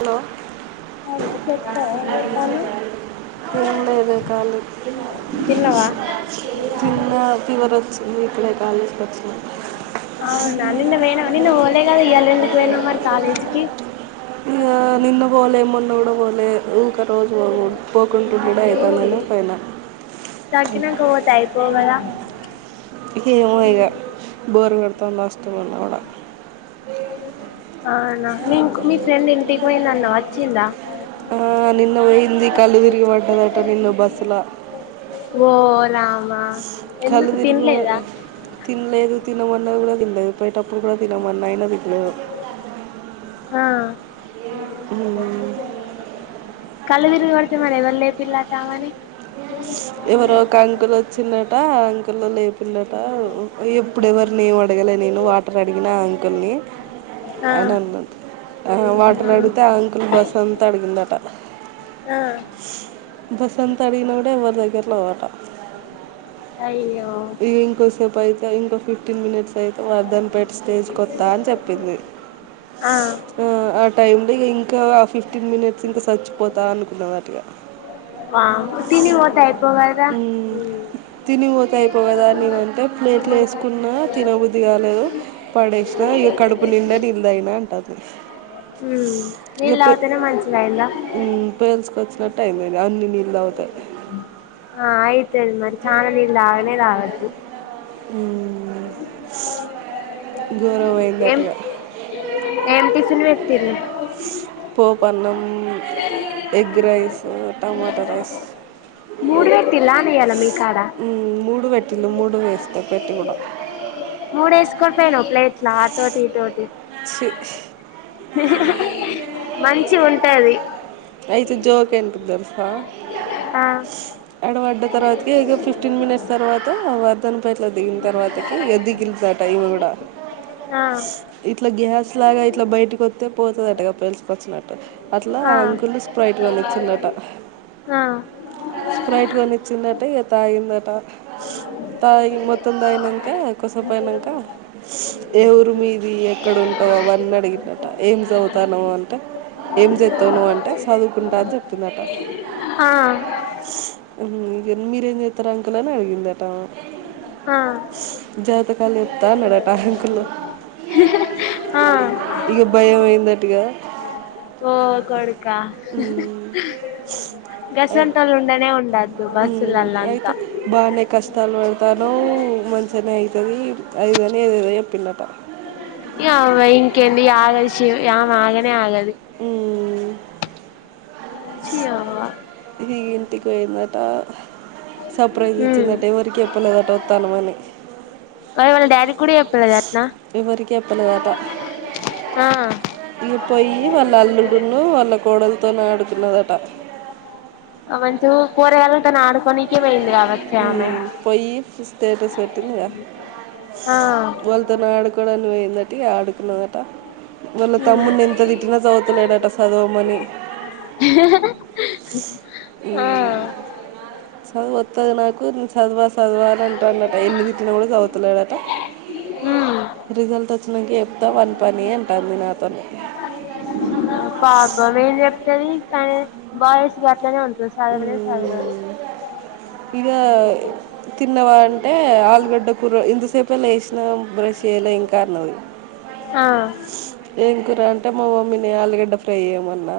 Hello hello చెప్పే ఏ చెత్తానవ్ ఏం లేదే ఖాళీ తిన్నావా నిన్న ఫీవర్ వచ్చింది ఇక్కడే కాలేజ్కి వచ్చిన అవునా నిన్న పొయినవ్ నిన్న పోలే కదా ఇయాలెందుకు పొయినవ్ మరి కాలేజీకి ఆమ్.... నిన్న పోలే మొన్న కూడా పోలే ఇ రోజు పో పోకుంటూ కూడా అవుతా నను ఫైనల్ [inaudible] తగ్గినంక పోతే అయిపోవు కదా ఇగ ఏమో ఇగ బోర్ కోడ్ మొత్తందష్టట్ వళ అడ [unintelligible] అవున మీకు మీ ఫ్రెండ్ ఇంటికి పోయిందన్నవ్ అచ్ వచ్చిందా ఆ నిన్న పోయింది కళ్ళు తిరిగి పడ్డదట నిన్ను బస్సుల మా కల్లుతిరిగినాయ్ గ తిన్ లేదు తినమన్న కూడా తినలేదు పోయేటప్పుడు కూడా తినమన్న అయినా ఇడు [inaudible] ఏ [inaudible] కళ్లు తిరిగి పడితే మరి ఎవరు లేపిన్ లట ఆమెని కలనే [unintelligible] అడిగిన్దట ఎప్పుడెవరిని ఏం అడగలే నేను వాటర్ అడిగిన ఆ అంకుల్ని ఆ అని అన్నది వాటర్ అడిగితే ఆ అంకుల్ బస్ అంతా అడిగిందట ఆ బస్ అంతా అడిగినా కూడా ఎవరి దగ్గ కేరళతోట అయి ఇ ఇంకోసేపుయితే ఇంకా ఫిఫ్టీన్ మినిట్స్ అయి వర్దన్ పెట్టి స్టేజ్కి కొత్తా అని చెప్పింది ఆ ఆ టై లో ఇక ఇంకా ఫిఫ్టీన్ మినిట్స్ ఇంకా సచ్చిపోతా అనుకున్నాం అటుగా వా తని ఓతా అయిపోవదా దా నేనంటే ప్లేట్లు వేసుకున్నా తినబుద్ధది కాలేదు పడేసిన ఇ కడుపు నిండా నిళ్ళదయినా అంటారు అదేశ్ ఉ న ఎలాతేనే మనసలాయింద ది అన్ని నీళ్ళు అవుతాయి ఆ ఆయితు అది మరి చాదింద ఆనేదదు అ గౌరవమందటి ఏం ఏం టిఫిన్ పెట్టి పూ పలం ఎగ్ రైస్ టమాటో రైస్ మూడు పెట్టిల్లానే ఇయ్యాల మీకాడ మూడు వెట్ట తలు మూడు వేస్తే పెట్టుకుడు మూడు వేస్కోపోయిను ప్లేట్లా తోటి తోటి ఛీ మంచి ఉంటది అయితే జోక్ ఎంటటె తెలుసా ఆ ఎడవడ్డ తర్వాతకి ఇక ఫిఫ్టీన్ మినిట్స్ తర్వాత వరదన ప ఇట్లా దిగిన తర్వాతకి ఇక దిగిలుదట ఇవి కూడా ఆ ఇట్లా గ్యాస్ లాగా ఇట్లా బయటకిస్తతే పోతుందట ఇక పలిసుకొచ్చినట్టు అట్లాం ఆ లు స్ప్రైట్గానిచ్చిందట ఆ స్ప్రైట్గానిచ్చిందట్ట ఇక తాగిందట తాగి మొత్తం తాగనాక కొసపో అయినాక ఏ ఊరు మీది ఎక్కడ ఉంటావు అవన్నీ అడిగందట ఏం చదువుతాను అంటే ఏం చేస్తాను అంటే చదువుకుంటా అని చెప్తుందట ఆ మీరేమి చేతరంకుల్ అని అడిగింద ఆ జాతకాలు చెప్తా మడ ట్యాంకులు ఆ ఇక భయం అయిందట్టుగా ఉమ్, అయి- గసంటలు ఉండనే ఉండద్దు బస్సులల్ అంత తను మంచిగానే అయితుది అదిదనే ఏదిద పిన్నట అమ ఇంకెంది ఆగల్ శివ ఆయా మాగనే ఆగల్ ఆ ఓ చ్చయా దంటికియిందట సర్ప్రైజ్ మ్ ఇచ్చిందట్ట ఎవరికి చెప్పలేదట వస్తాను అని చెప్పలేదా ఎవరికి చెప్పలేదటా ఆ ఈ పోయివాళ్ళ అల్లుడును వాళ్ళకి కోడలు తోను ఆడుకున్నదట అంచూ కోరగాల్ తను ఆడుకోనికే వెయిందరా ఊ పోయి స్టేటస్ పెట్టింది గా ఆ వాళ్ళతో ను ఆడుకో డానికి పోయింది మొదటి అడుకునందటా వాళ్ళ ఉమ్ తమ్మున్ని ఎంత తిట్టినా చదువుతలేడట చదవమని ఈ ఆ చదువు వస్తాది నాకు నేను చదువా చదవాలంటాన్నదట ఎన్ని తిట్టిన కూడా చదుతలేడట ఉమ్ రిజల్ట్ వచ్చినంక ఏం చెప్తా వాని పని అంటాంది నాతోనీ పాపం ఏం చెప్తది బాయ్స్ గట్లానే ఉంట ఉమ్ ఇగ తిన్నావా అం అంటే ఆలుగడ్డ కూర ఇంతసేపెలా చేసినా బ్రష్ చేయలే ఇంకా అన్నది ఆ ఏం కూర అంటే మా మమ్మీని ఆలుగడ్డ ఫ్రై చేయమన్నా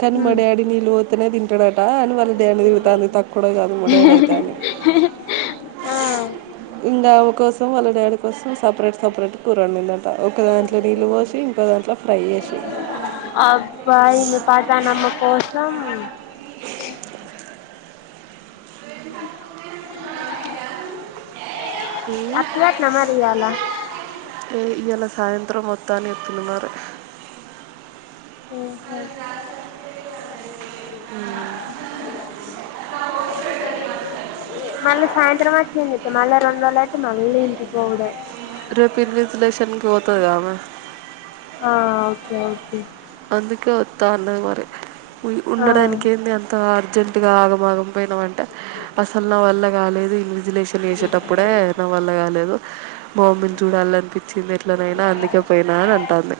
కానీ మా ఉమ్ డాడీ కానీ నీలు తింటాడు అని వాళ్ళ దేని దిగుతాంది తక్కువడ కాదు కూడాేడైతాంది ఆ ఇంకా ఒక మొత్తం వాళ్ళ డాడీ కోసం సపరేట్ సపరేట్ కూర వండింది అంట ఫ్రై చేసి అబ్బాయి మ పాతనమ్మ కోసం అవునా ఈ ఇయాలా సాయంత్రం మొత్తం తానే ఎతున్నాన్నారు ఊ హూ మళ్లీ సాయంత్రం వ మల్ల రెండు రోజులైతే మల్లి ఇంటికి పోవుడే రేపు ఇన్విజిలేషన్కి పోతుంది ఆమె ఆ ఓకే ఓకే అందుకే వత్తా అన్నది మరి ఉయ్ ఆ ఉండడానికి ఏంది అంత అర్జెంట్ ఇంకా ఆగమాగం పోయినాం అంట అసలు నా వల్ల కాలేదు ఇల్లు చూ రిలేషన్ చేసేటప్పుడే నా వల్ల కాలేదు మామ్మని చూడాలనిపించింది ఎట్లనైనా అందుకేపోయినా అని అంటుంది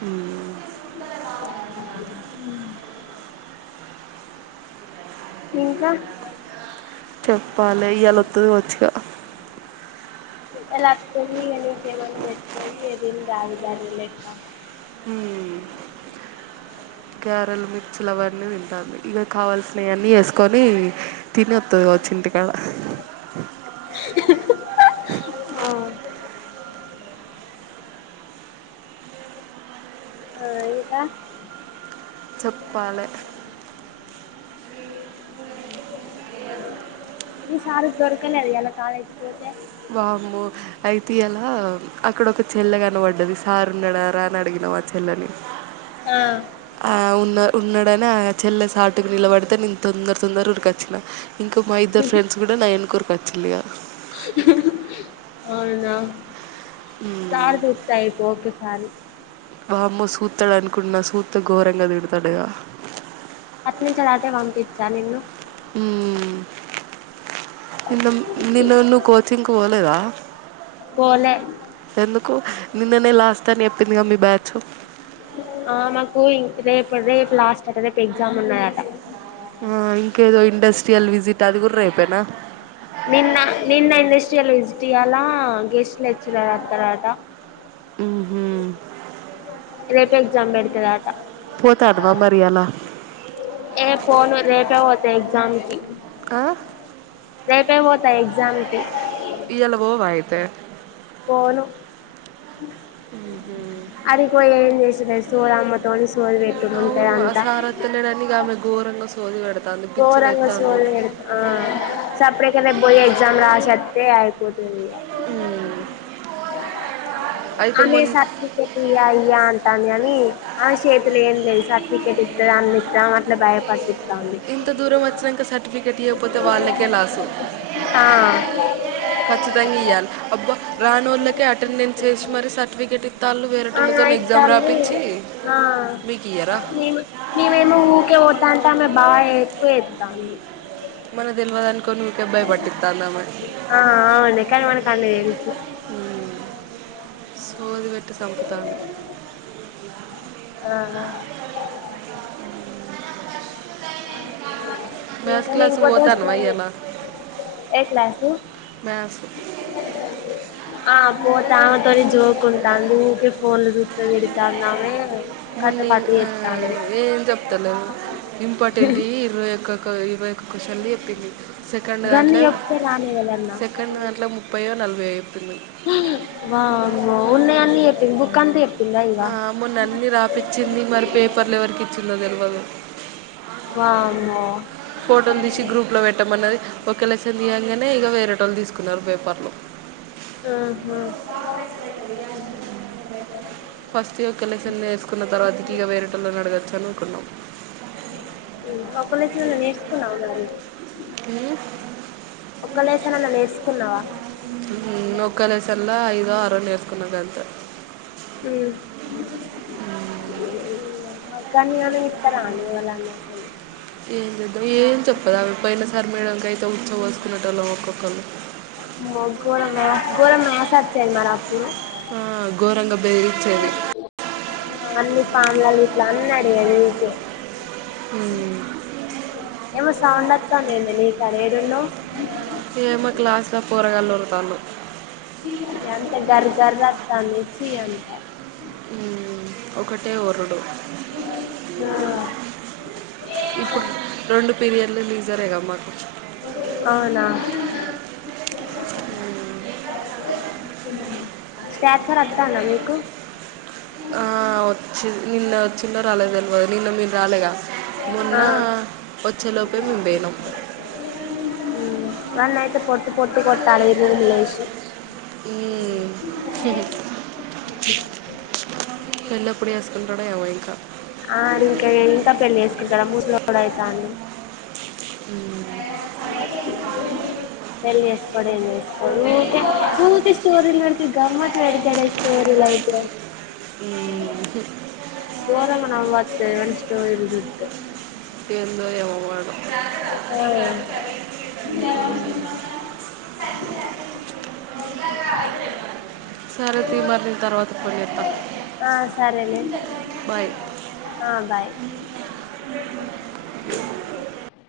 హ అ ఇంకా చెప్పాలి ఇయలొతది కావచ్చిగా అలా అతది నికెమన ఎతది ఇగ తిని తాగు బరలక్క కేరళ మీ చిలవారిని తింటంది ఇది కావల్సినవివన్నీ వేసుకొని తినత్తది వ చిింటకాాల ఆ ఆ ఇంకా చెప్పాలి అ అాల కాలేజ బామ అయితే ఎలా అక్కడ ఒక చెల్ల కన పడ్డది సార్ నడారా అని అడిగినాం ఆ చెల్లని ఆ ఆ ఉన్న ఉన్నడనే ఆ చెల్లె సా ఆటుకు నిీళబడితే నేను తొందర తొందర ఉరికొచ్చిన ఇంకా మా ఇద్దరు ఫ్రెంస్ కూడా నా ఎనకరుచ్చ ఇలి హ్హ్హ్ అవునా హ్మ్. చార్జ అయిపో ఒకసారి వామ్మో సూతడు అనుకున్న సూతే ఘోరంగా తిడతడిగ అట్ నుంచిలా అటే పంపించా నిన్ను ఉ నిన్న నిన్నన్న కోచింగ్ కు పోలేదా పోలే ఎందు నిన్ననే లాస్ట్ అని చెప్పింది క మీ బ్యాచ్ ఆ మాకు రేపు రేపు లాస్ట్ అట రేపు ఎగ్జామ్ ఉన్నాదట ఆ ఇంకేదో ఇండస్ట్రీ యల్ విజిట్ అది కూడా రేపేనా? నిన్న నిన్న ఇండస్ట్రీ ఎలా ఇజ తాలలా గెస్ట్ల వచ్చ రా తర్వాత ఊహ్మ్ రేపల్ జా పెడతుద పోతానవా మరి ఇయ్యాల? ఏ ఫోన్ రేపే పోతే ఎగ్జామ్ ఇ ఆ రైప పోతా జంపి ఇలవో వయితే పోను అదిపోయి ఏం చేసింది స ఆ మ త అవును అసార త లేనిగా ఆమె ఘోరంగా సోది వెడత్ గోరంగ సోళ ఇడుతు ఆ సపడెకంద బ పోయి ఎక్జామ్ రా ఆసత్తతే ఆయి అయితే అమెమె మొన్ సర్టిఫికెట్ ఇ అని అ చేతులు ఏం లేదు సర్టిఫికేట్ ఇస్త అన్ని ఇస్తాం అట్లా భయపట్టిస్తాంది ఇంత దూరం వచ్చినాక సర్టిఫికెట్ ఇవ్వకపోతే వాళ్ళకే లాసు ఆ ఖచ్చితంగా ఇయ్యాలి అబ్బా రానోళ్ళకే అటెండెన్స్ ఏసి మరి సర్టిఫికెట్ ఇత్తల్ ఆ ఆయి అ మీకు ఇయ్యరా నవేను ఊక ఓతా మె బబ ఎక్కు ఎద్దా మన తెలివదన ఆ అవున కానీ మనకు అన్న తెలుసు సోది వ అట్ సమఖతను ఆ మ్యాథ్స్ ఇంకా మీ క్లాస్కి ఇంకొద్ది పోతాన్నవా వస్తాండి ఇయ్యాల ఏ క్లాసు మ్యాథ్స్ ఆ పో తామటి జోక్ ఉంటాంది ఊకే ఫోన్ లో సుతుది ఎతాన్నామే కథ మొన్న పాత ఆ, ఎతాను ఏం చెప్తలేదు ఇంపార్టెంట్ ఇరవయొక్క ఒక ఇవై ఒకషని చెప్పింది సెకండ్ గన్ని దాంట్లో చెప్తే రానే కదన్నా సెకండ్ దాంట్లో ముప్పయో నల వేపులు వా ఉన్న అన్ని చెప్పి బు కంత ఆ మొన్న అన్ని రాపచ్చింది మరి పేపర్ల వరకు ఇచ్చిందో తెలివదు వామ్మో ఫోటోలు తీసి గ్రూప్ లో పెట్టమ అన్నది ఒక ఎలక్షన్ తీయంగానే ఇక వేరేటోళ్ళు తీసుకున్నారు పేపర్లు ఆహా ఫస్ట్ ఇ కలక్షన్ వేసుకున్న తర్వాతక వేరేటలో అడగొచ్చాను కున్నాం ఒకలేచ నన్ను నేర్చుకున్నా ఉన్నారు లెసన్ అన్న నేర్చుకున్నావా నొక్కాల సల్ల ఐదో అర నల కున్నదంత ఉమ్ అగానిన ఇత్తలానే ఎవళ్ళన్న అసలు ఏం చేద్దా ఏం చెప్పది అవిడ పోయిన సారి మేడం ఉత్సవ వసుకునేట ఒక కొ మ గోరంరా గోరం మ సచ్చేది మరిప్పుడు ఆ గోరంగ బేరిచ్చది ఆ అన్ని ఫ్యామిలాలు ఇట్లా అన్నా అ ఏమ సౌండత్తన్న నీ కనీ ఏడన్నా గ పోరగల్లఒరుతల్లు ఎంత గర్ గరతంది చి అంత ఒకటే ఒరుడు ఆ ఇప్పుడు రెండు పీరియడ్లు లెజర్ మకుచ్చం అవునా స్టాచర్ వద్దానా మీకు ఆ వచ్చి నిన్న వ చిన్న రాలే తెలివదు ఆ ఉమ్ వచ్చేలోపే మేము పోయినాం వన్ అయితే పోట్ పొట్టు కొట్టాలి ఈ రూమ్ లేసి ఎల్ప్పుడి తడ వైకా ఆడ్ ఇంకా ఇంకా పెల్ళ్ చేసుకుంటడ మూసులోడు ఐతండు ఉ ఎల్ నేస్కోడ ఎ నేస్కో ఊకె ఊకె స్టోరిల్ నత గమ్మత్ వెడతడ స్టోరిల్ అయితే ఈ దోరమన పత వెసిట్ట్ ఏందో ఏమో వాడు సరే తీ మరి నేను తర్వాత ఫోన్ చేస్తా ఆ ఆ సరేనే బాయ్ ఆ బాయ్